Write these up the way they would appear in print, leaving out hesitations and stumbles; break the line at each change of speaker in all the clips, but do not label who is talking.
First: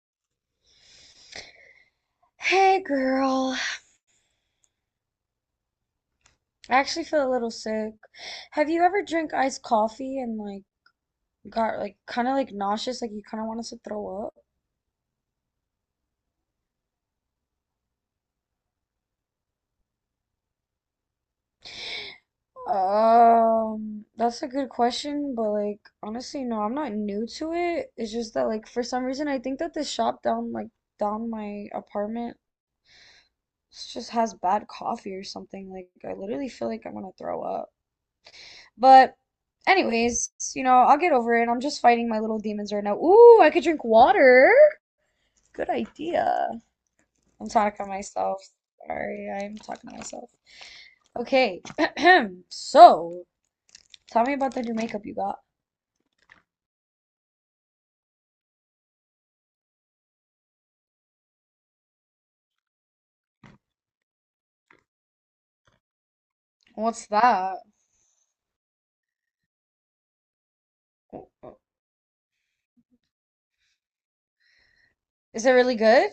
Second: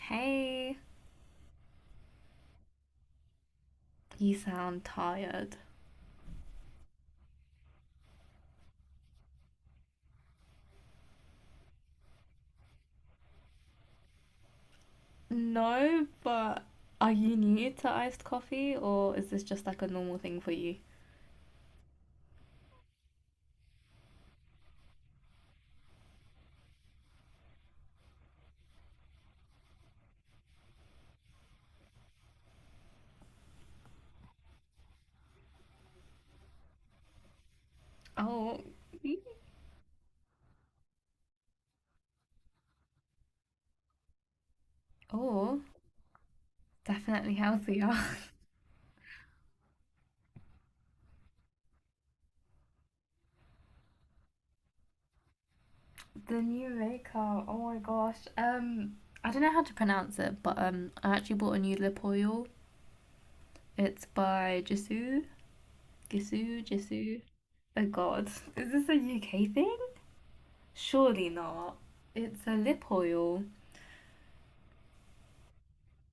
Hey,
Hey girl,
you sound tired.
I actually feel a little sick. Have you ever drank iced coffee and got kind of nauseous, like you kind of wanted to throw up?
No, but are you new to iced coffee or is this just like a normal thing for you?
That's a good question, but like honestly, no, I'm not new to it. It's just that like for some reason I think that this shop down my apartment just has bad coffee or something. Like I literally feel like I'm gonna throw up.
Oh,
But anyways, I'll get over it. I'm just fighting my little demons right now. Ooh, I could drink water.
oh,
Good idea.
definitely
I'm talking to
healthier.
myself. Sorry, I'm talking to myself. Okay, so tell me about the new makeup you got.
the new maker. Oh my gosh. I don't know how to pronounce it, but I actually bought a new lip oil. It's by Jisoo, Gisoo,
What's
Jisoo.
that?
Oh God, is this a UK thing? Surely not. It's a lip oil.
Is it really good?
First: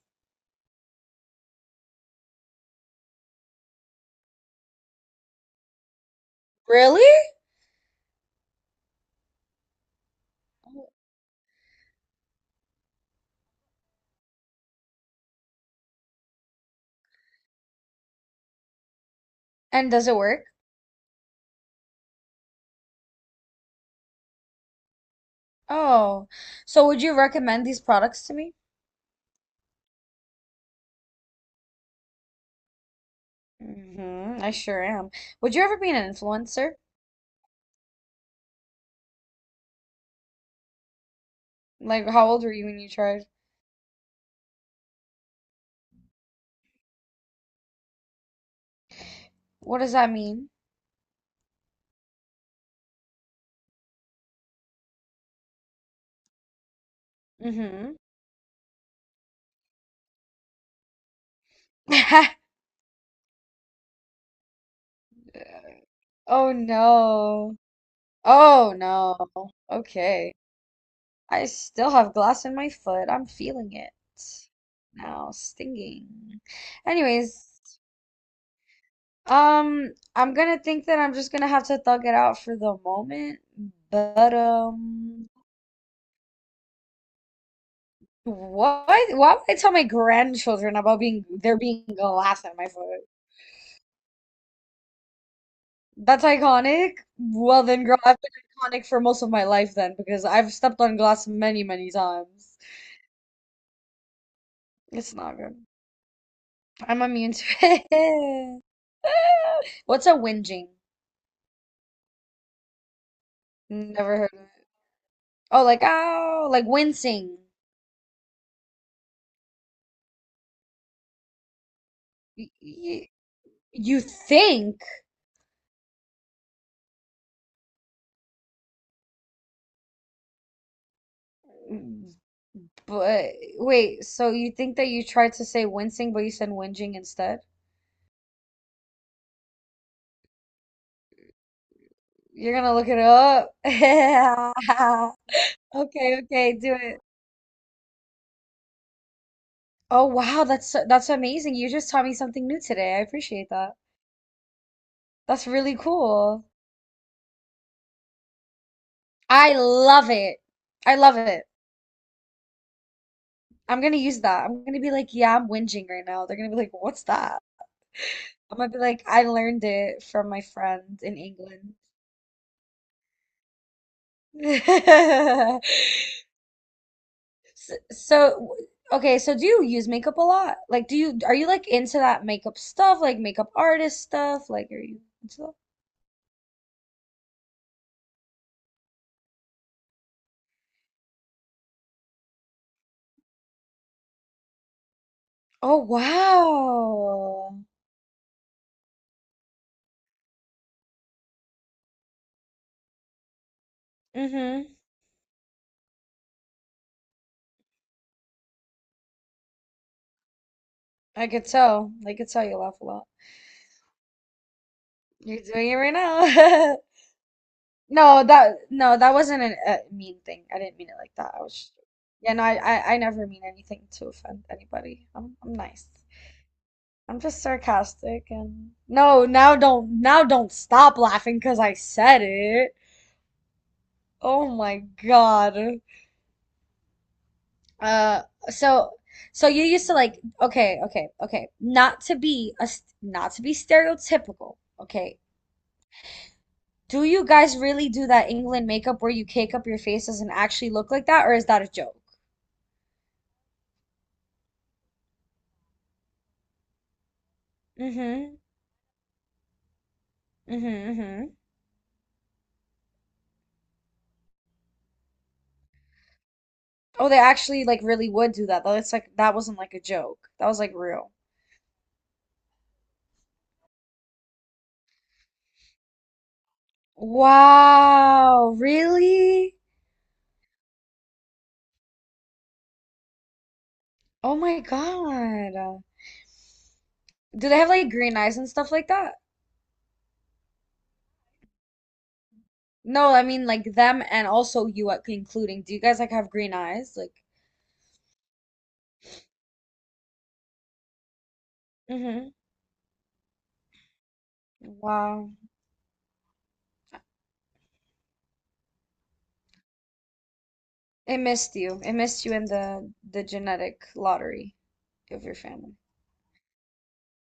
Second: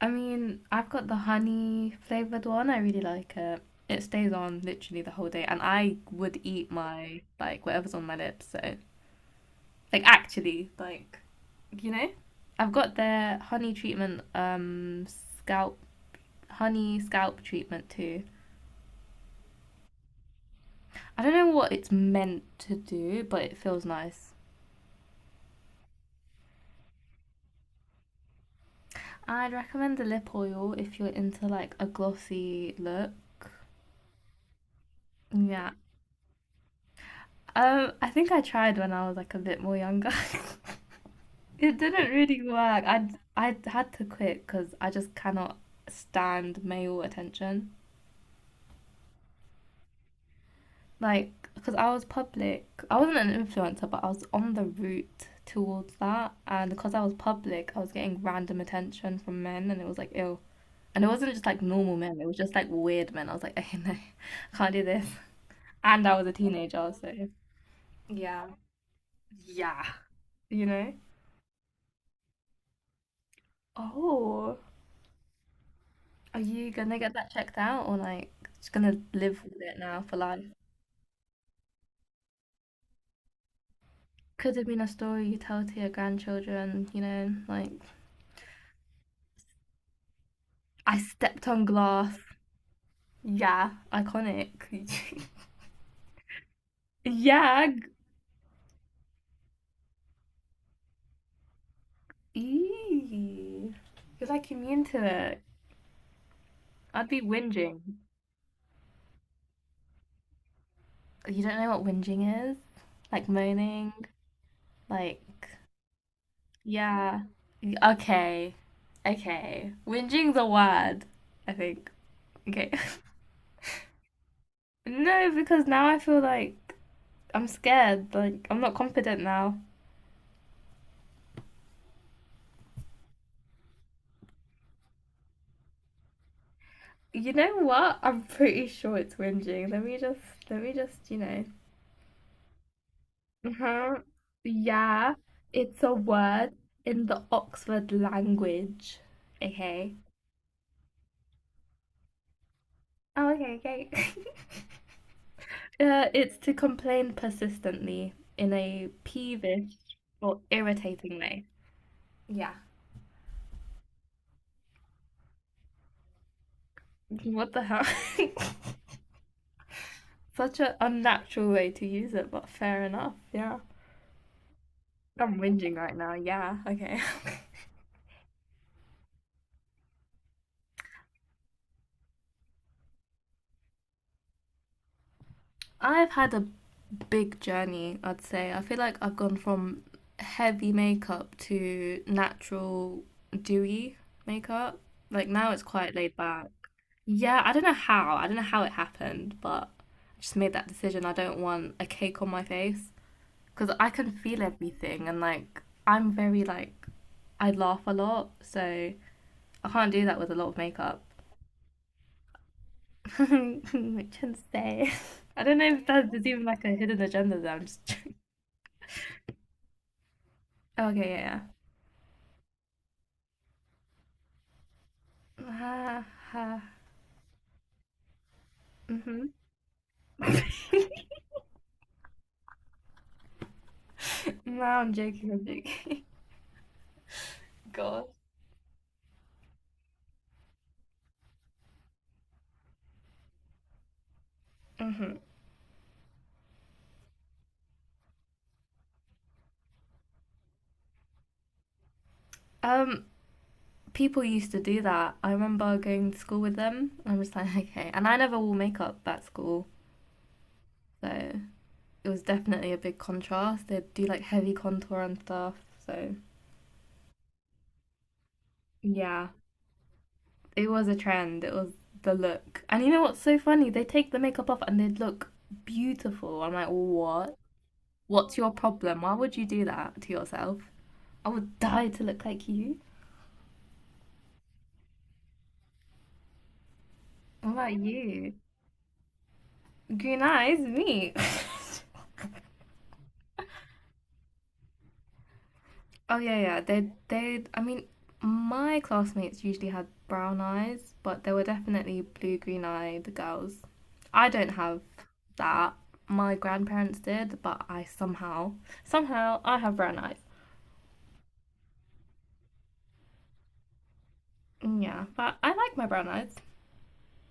I mean, I've got the honey flavored one. I really like it. It stays on literally the whole day, and I would eat
Really?
my like whatever's on my lips. So, like actually, like you know, I've got their honey treatment, scalp honey scalp treatment too.
And does it work?
I don't know what it's meant to do, but it feels nice.
Oh, so would you recommend these products to me?
I'd recommend the lip oil if you're into like a glossy look.
Mm-hmm, I sure am. Would you
Yeah.
ever be an influencer?
I think I tried when I was like a bit more younger. It
Like,
didn't
how old
really
were you when
work.
you
I
tried?
I had to quit because I just cannot stand male attention.
What does that mean?
Like, because I was public, I wasn't an influencer, but I was on the route towards that, and because I was public, I was
Mm-hmm.
getting random attention from men, and it was like ill. And it wasn't just like normal men; it was just like weird men. I was like, hey, no, I can't do this. And I was a
Oh
teenager, so
no.
yeah,
Oh no.
yeah,
Okay.
you know.
I still have glass in my foot. I'm feeling it
Oh,
now,
are
stinging.
you gonna get that checked
Anyways,
out, or like just gonna live with it now for
I'm
life?
gonna think that I'm just gonna have to thug it out for the moment. But
Could have been a story you tell to your grandchildren, like,
what? Why would I tell my grandchildren
I
about
stepped on
being
glass.
glass in my foot?
Yeah, iconic.
That's iconic. Well
yeah.
then, girl, I've been iconic for most of my life then because I've stepped on glass many, many times.
Eee. You're like immune to
It's not
it.
good. I'm
I'd be
immune to
whinging.
it. What's a whinging?
You don't know what whinging is? Like moaning?
Never heard of.
Like,
Oh, like
yeah.
wincing.
Okay. Okay. Whinging's a word, I think.
Y
Okay.
y You think,
no, because now I feel like I'm scared. Like, I'm not confident now.
but wait. So you think that you tried to say wincing, but you said whinging
You
instead?
know what? I'm pretty sure it's whinging. Let me just,
You're gonna look it up.
Uh-huh. Yeah, it's a
Okay,
word
okay, do it.
in the Oxford language. Okay.
Oh wow, that's amazing. You just taught me something new today. I
Oh,
appreciate
okay,
that.
okay.
That's really
It's
cool.
to complain persistently in a
I
peevish
love it.
or
I
irritating
love it.
way. Yeah.
I'm gonna use that. I'm gonna be like, yeah, I'm whinging right now. They're gonna be like, what's that?
What the hell?
I'm gonna be like, I learned it from my
Such an
friend in
unnatural way
England.
to use it, but fair enough. Yeah. I'm whinging right now. Yeah. Okay.
So, so, okay, so do you use makeup a lot? Like, are you like into that makeup stuff, like makeup artist stuff? Like, are you into that?
I've had a big journey, I'd say. I feel like I've gone from heavy makeup to natural, dewy makeup. Like now it's
Oh,
quite laid back. Yeah, I
wow.
don't know how. I don't know how it happened, but I just made that decision. I don't want a cake on my face because I can feel
Mm-hmm.
everything and like I'm very like I laugh a lot, so I can't do that with a lot of makeup.
I could tell. I could tell you laugh a lot.
Which can say.
You're
I don't know
doing it
if
right
that, there's even like a
now.
hidden agenda there. I'm just
No, that wasn't a mean thing. I didn't mean it
Okay,
like that.
yeah,
Yeah, no, I never mean anything to offend anybody.
yeah.
I'm nice.
Ha ha.
I'm just sarcastic and no,
Mhm.
now don't stop laughing because I said it. Oh
no,
my
I'm joking. I'm
God.
joking. God.
Uh, so so you used to like okay, okay, okay. Not to be stereotypical,
Mhm.
okay. Do you guys really do that England makeup where you cake up your faces and actually look like that, or is that a joke?
Um, people used to do that. I remember going to school with them. I'm just like, okay. And I
Mm-hmm.
never wore makeup at school,
Mm-hmm. Mm-hmm.
so it was definitely a big contrast. They'd do like heavy contour and stuff. So
Oh, they actually like really would do that though. It's like
yeah,
that wasn't like a joke. That was
it
like
was a
real.
trend. It was the look. And you know what's so funny? They take the makeup off and they'd look beautiful. I'm like, what? What's your
Wow,
problem? Why would you
really?
do that to yourself? I would die to look like you.
Oh my God. Do
What
they have
about
like green
you?
eyes and stuff like that?
Green eyes, me.
No, I mean like them and also you at including. Do you guys like
Oh
have
yeah,
green
yeah. They
eyes? Like,
they I mean, my classmates usually had brown eyes, but there were definitely
hmm.
blue green eyed girls. I don't have
Wow.
that. My grandparents did, but I somehow I have brown eyes.
It missed you. It missed you in the genetic lottery
Yeah,
of your
but I like
family.
my brown eyes.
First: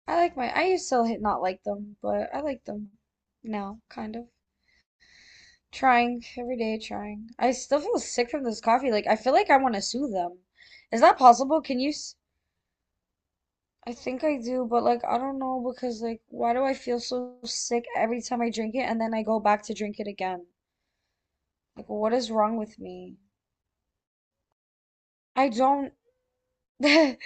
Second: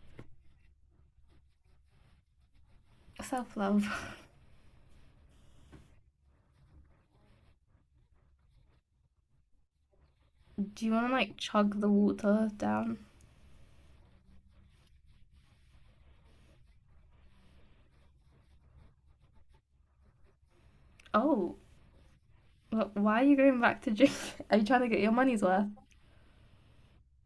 I like my I used to hit not like them, but I like them
Self
now,
love.
kind of. Trying every day, trying. I still feel sick from this coffee. Like I feel like I want to sue them.
Do you
Is
want to
that
like
possible?
chug the water down?
I think I do, but like I don't know because like why do I feel so sick every time I drink it and then I go back to drink it again?
Oh,
Like what is wrong with
wh-
me?
why are you going back to drink? Are you trying to get your money's
I
worth?
don't I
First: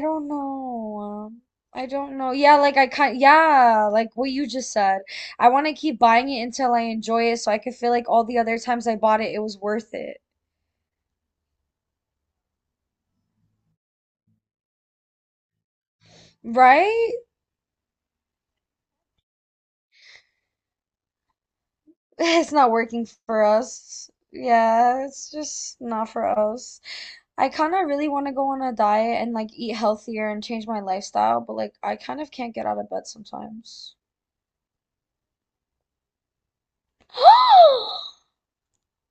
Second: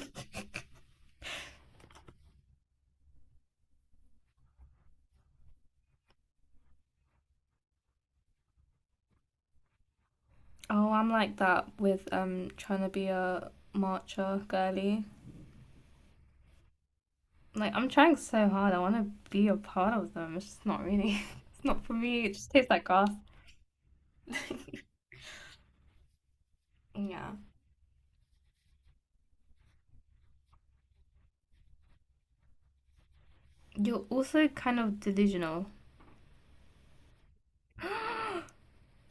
don't know. I don't know. Yeah, like I kind yeah, like what you just said. I want to keep buying it until I enjoy it so I could feel like all the other times I bought it it was worth it.
oh, I'm like that with trying to be a marcher girly.
Right?
Like I'm trying so hard. I want to be a part of them. It's just not really. It's not for me. It just
It's
tastes
not
like
working
grass.
for us. Yeah, it's just not for us.
Yeah.
I kind of really want to go on a diet and like eat healthier and change my lifestyle, but like I kind of can't get out of bed sometimes.
You're also kind of delusional.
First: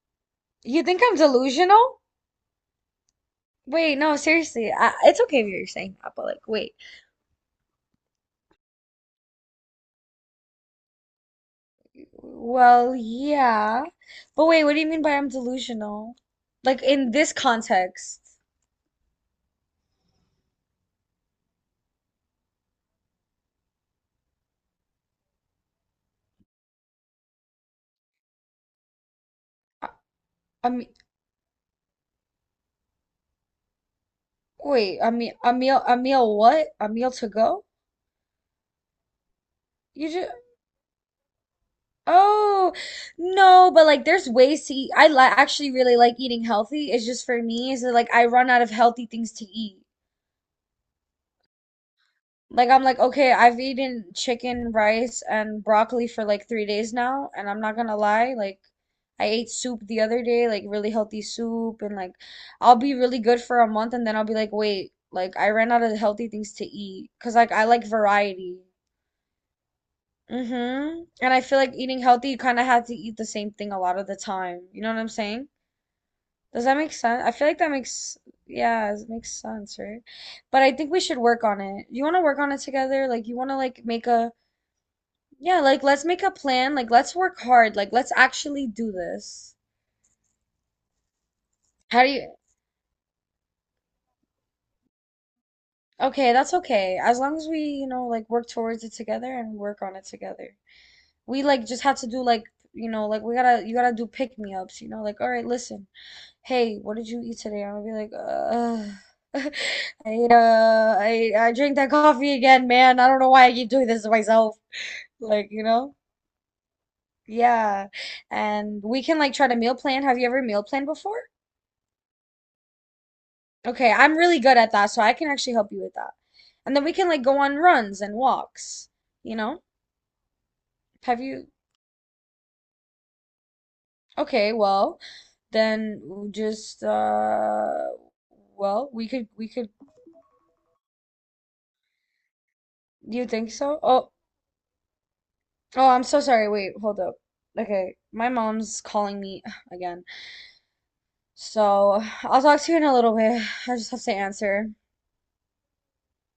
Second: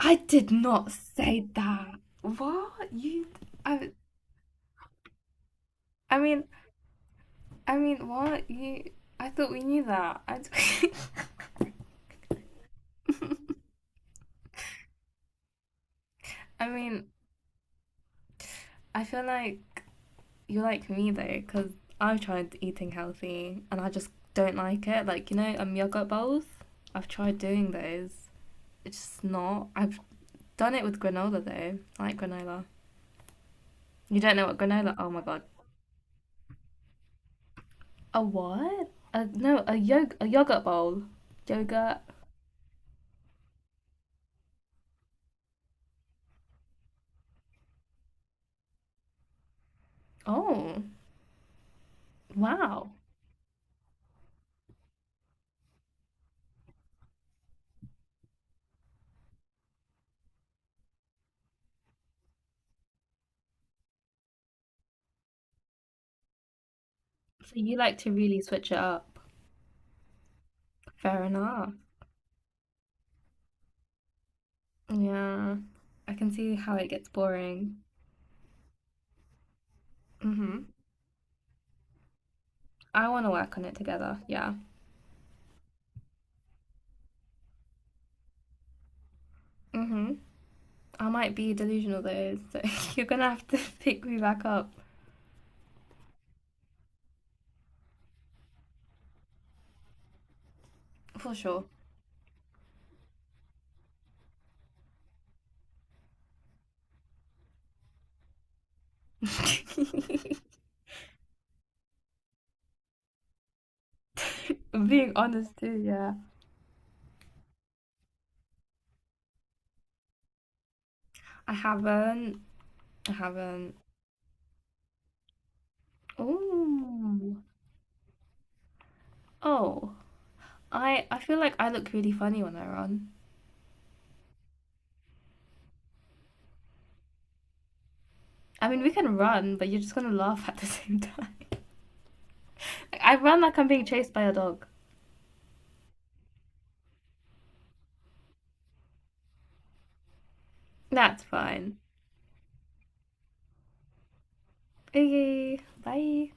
I did
You
not
think I'm
say that.
delusional?
What you? I.
Wait, no, seriously. It's okay if you're saying that,
I
but
mean.
like, wait.
I mean. What you? I thought we knew that. I.
Well, yeah. But wait, what do you mean by I'm delusional?
I
Like
mean.
in this context.
I feel like You're like me though, because I've tried eating healthy and I just don't like it. Like, yogurt bowls, I've tried doing those. It's just not.
I,
I've
I
done it
mean,
with granola though. I like granola. You don't know what granola?
wait,
Oh
I
my
mean,
god.
a meal what? A meal to go?
A what? A, no, a
You
yog a
just
yogurt bowl. Yogurt.
Oh, no, but like there's ways to eat. I li actually really like eating healthy. It's just for me is that like I run out of healthy things to eat.
Oh,
Like I'm
wow.
like, okay, I've eaten chicken, rice, and broccoli for like 3 days now, and I'm not gonna lie, like I ate soup the other day, like really healthy soup, and like I'll be really good for a month and then I'll be like, wait, like I ran out of healthy things to eat. 'Cause like
So
I
you
like
like to really
variety.
switch it up.
Mm-hmm.
Fair
And I feel
enough.
like eating healthy, you kind of have to eat the same thing a lot of the time. You know what I'm saying?
Yeah. I can see
Does
how
that
it
make
gets
sense? I feel like that
boring.
makes, yeah, it makes sense, right? But
Mm-hmm.
I think we should work on it. You want to work on it together?
I want to
You want to
work on it
make
together.
a,
Yeah.
yeah, like let's make a plan. Like, let's work hard. Like, let's actually do this.
Mm-hmm. I might be delusional
How do you,
though, so you're gonna have to pick me back up
okay, that's okay. As long as we, you know, like work towards it together and work on it together.
for
We
sure.
like just have to do like, you know, like you gotta do pick me ups, you know, like, all right, listen. Hey, what did you eat today? I'm gonna be like, I drink that coffee again, man. I don't know why I keep doing this to myself.
I'm being
Like,
honest
you
too,
know?
yeah.
Yeah. And we can like try to meal plan. Have you ever meal planned before?
I haven't. I haven't.
Okay, I'm really good at that, so I can actually help you with that. And then we can like go
Oh.
on runs and walks, you know?
Oh. I
Have
feel
you?
like I look really funny when I run.
Okay, well, then just
I mean, we
well,
can
we
run, but
could
you're just gonna laugh at the same time. I
you
run
think
like I'm
so?
being
Oh,
chased by a dog.
oh, I'm so sorry. Wait, hold up. Okay, my mom's calling me again.
That's fine.
So I'll talk to you in a little bit. I just have to answer.
Okay. Bye.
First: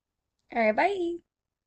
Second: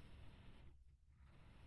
All right, bye.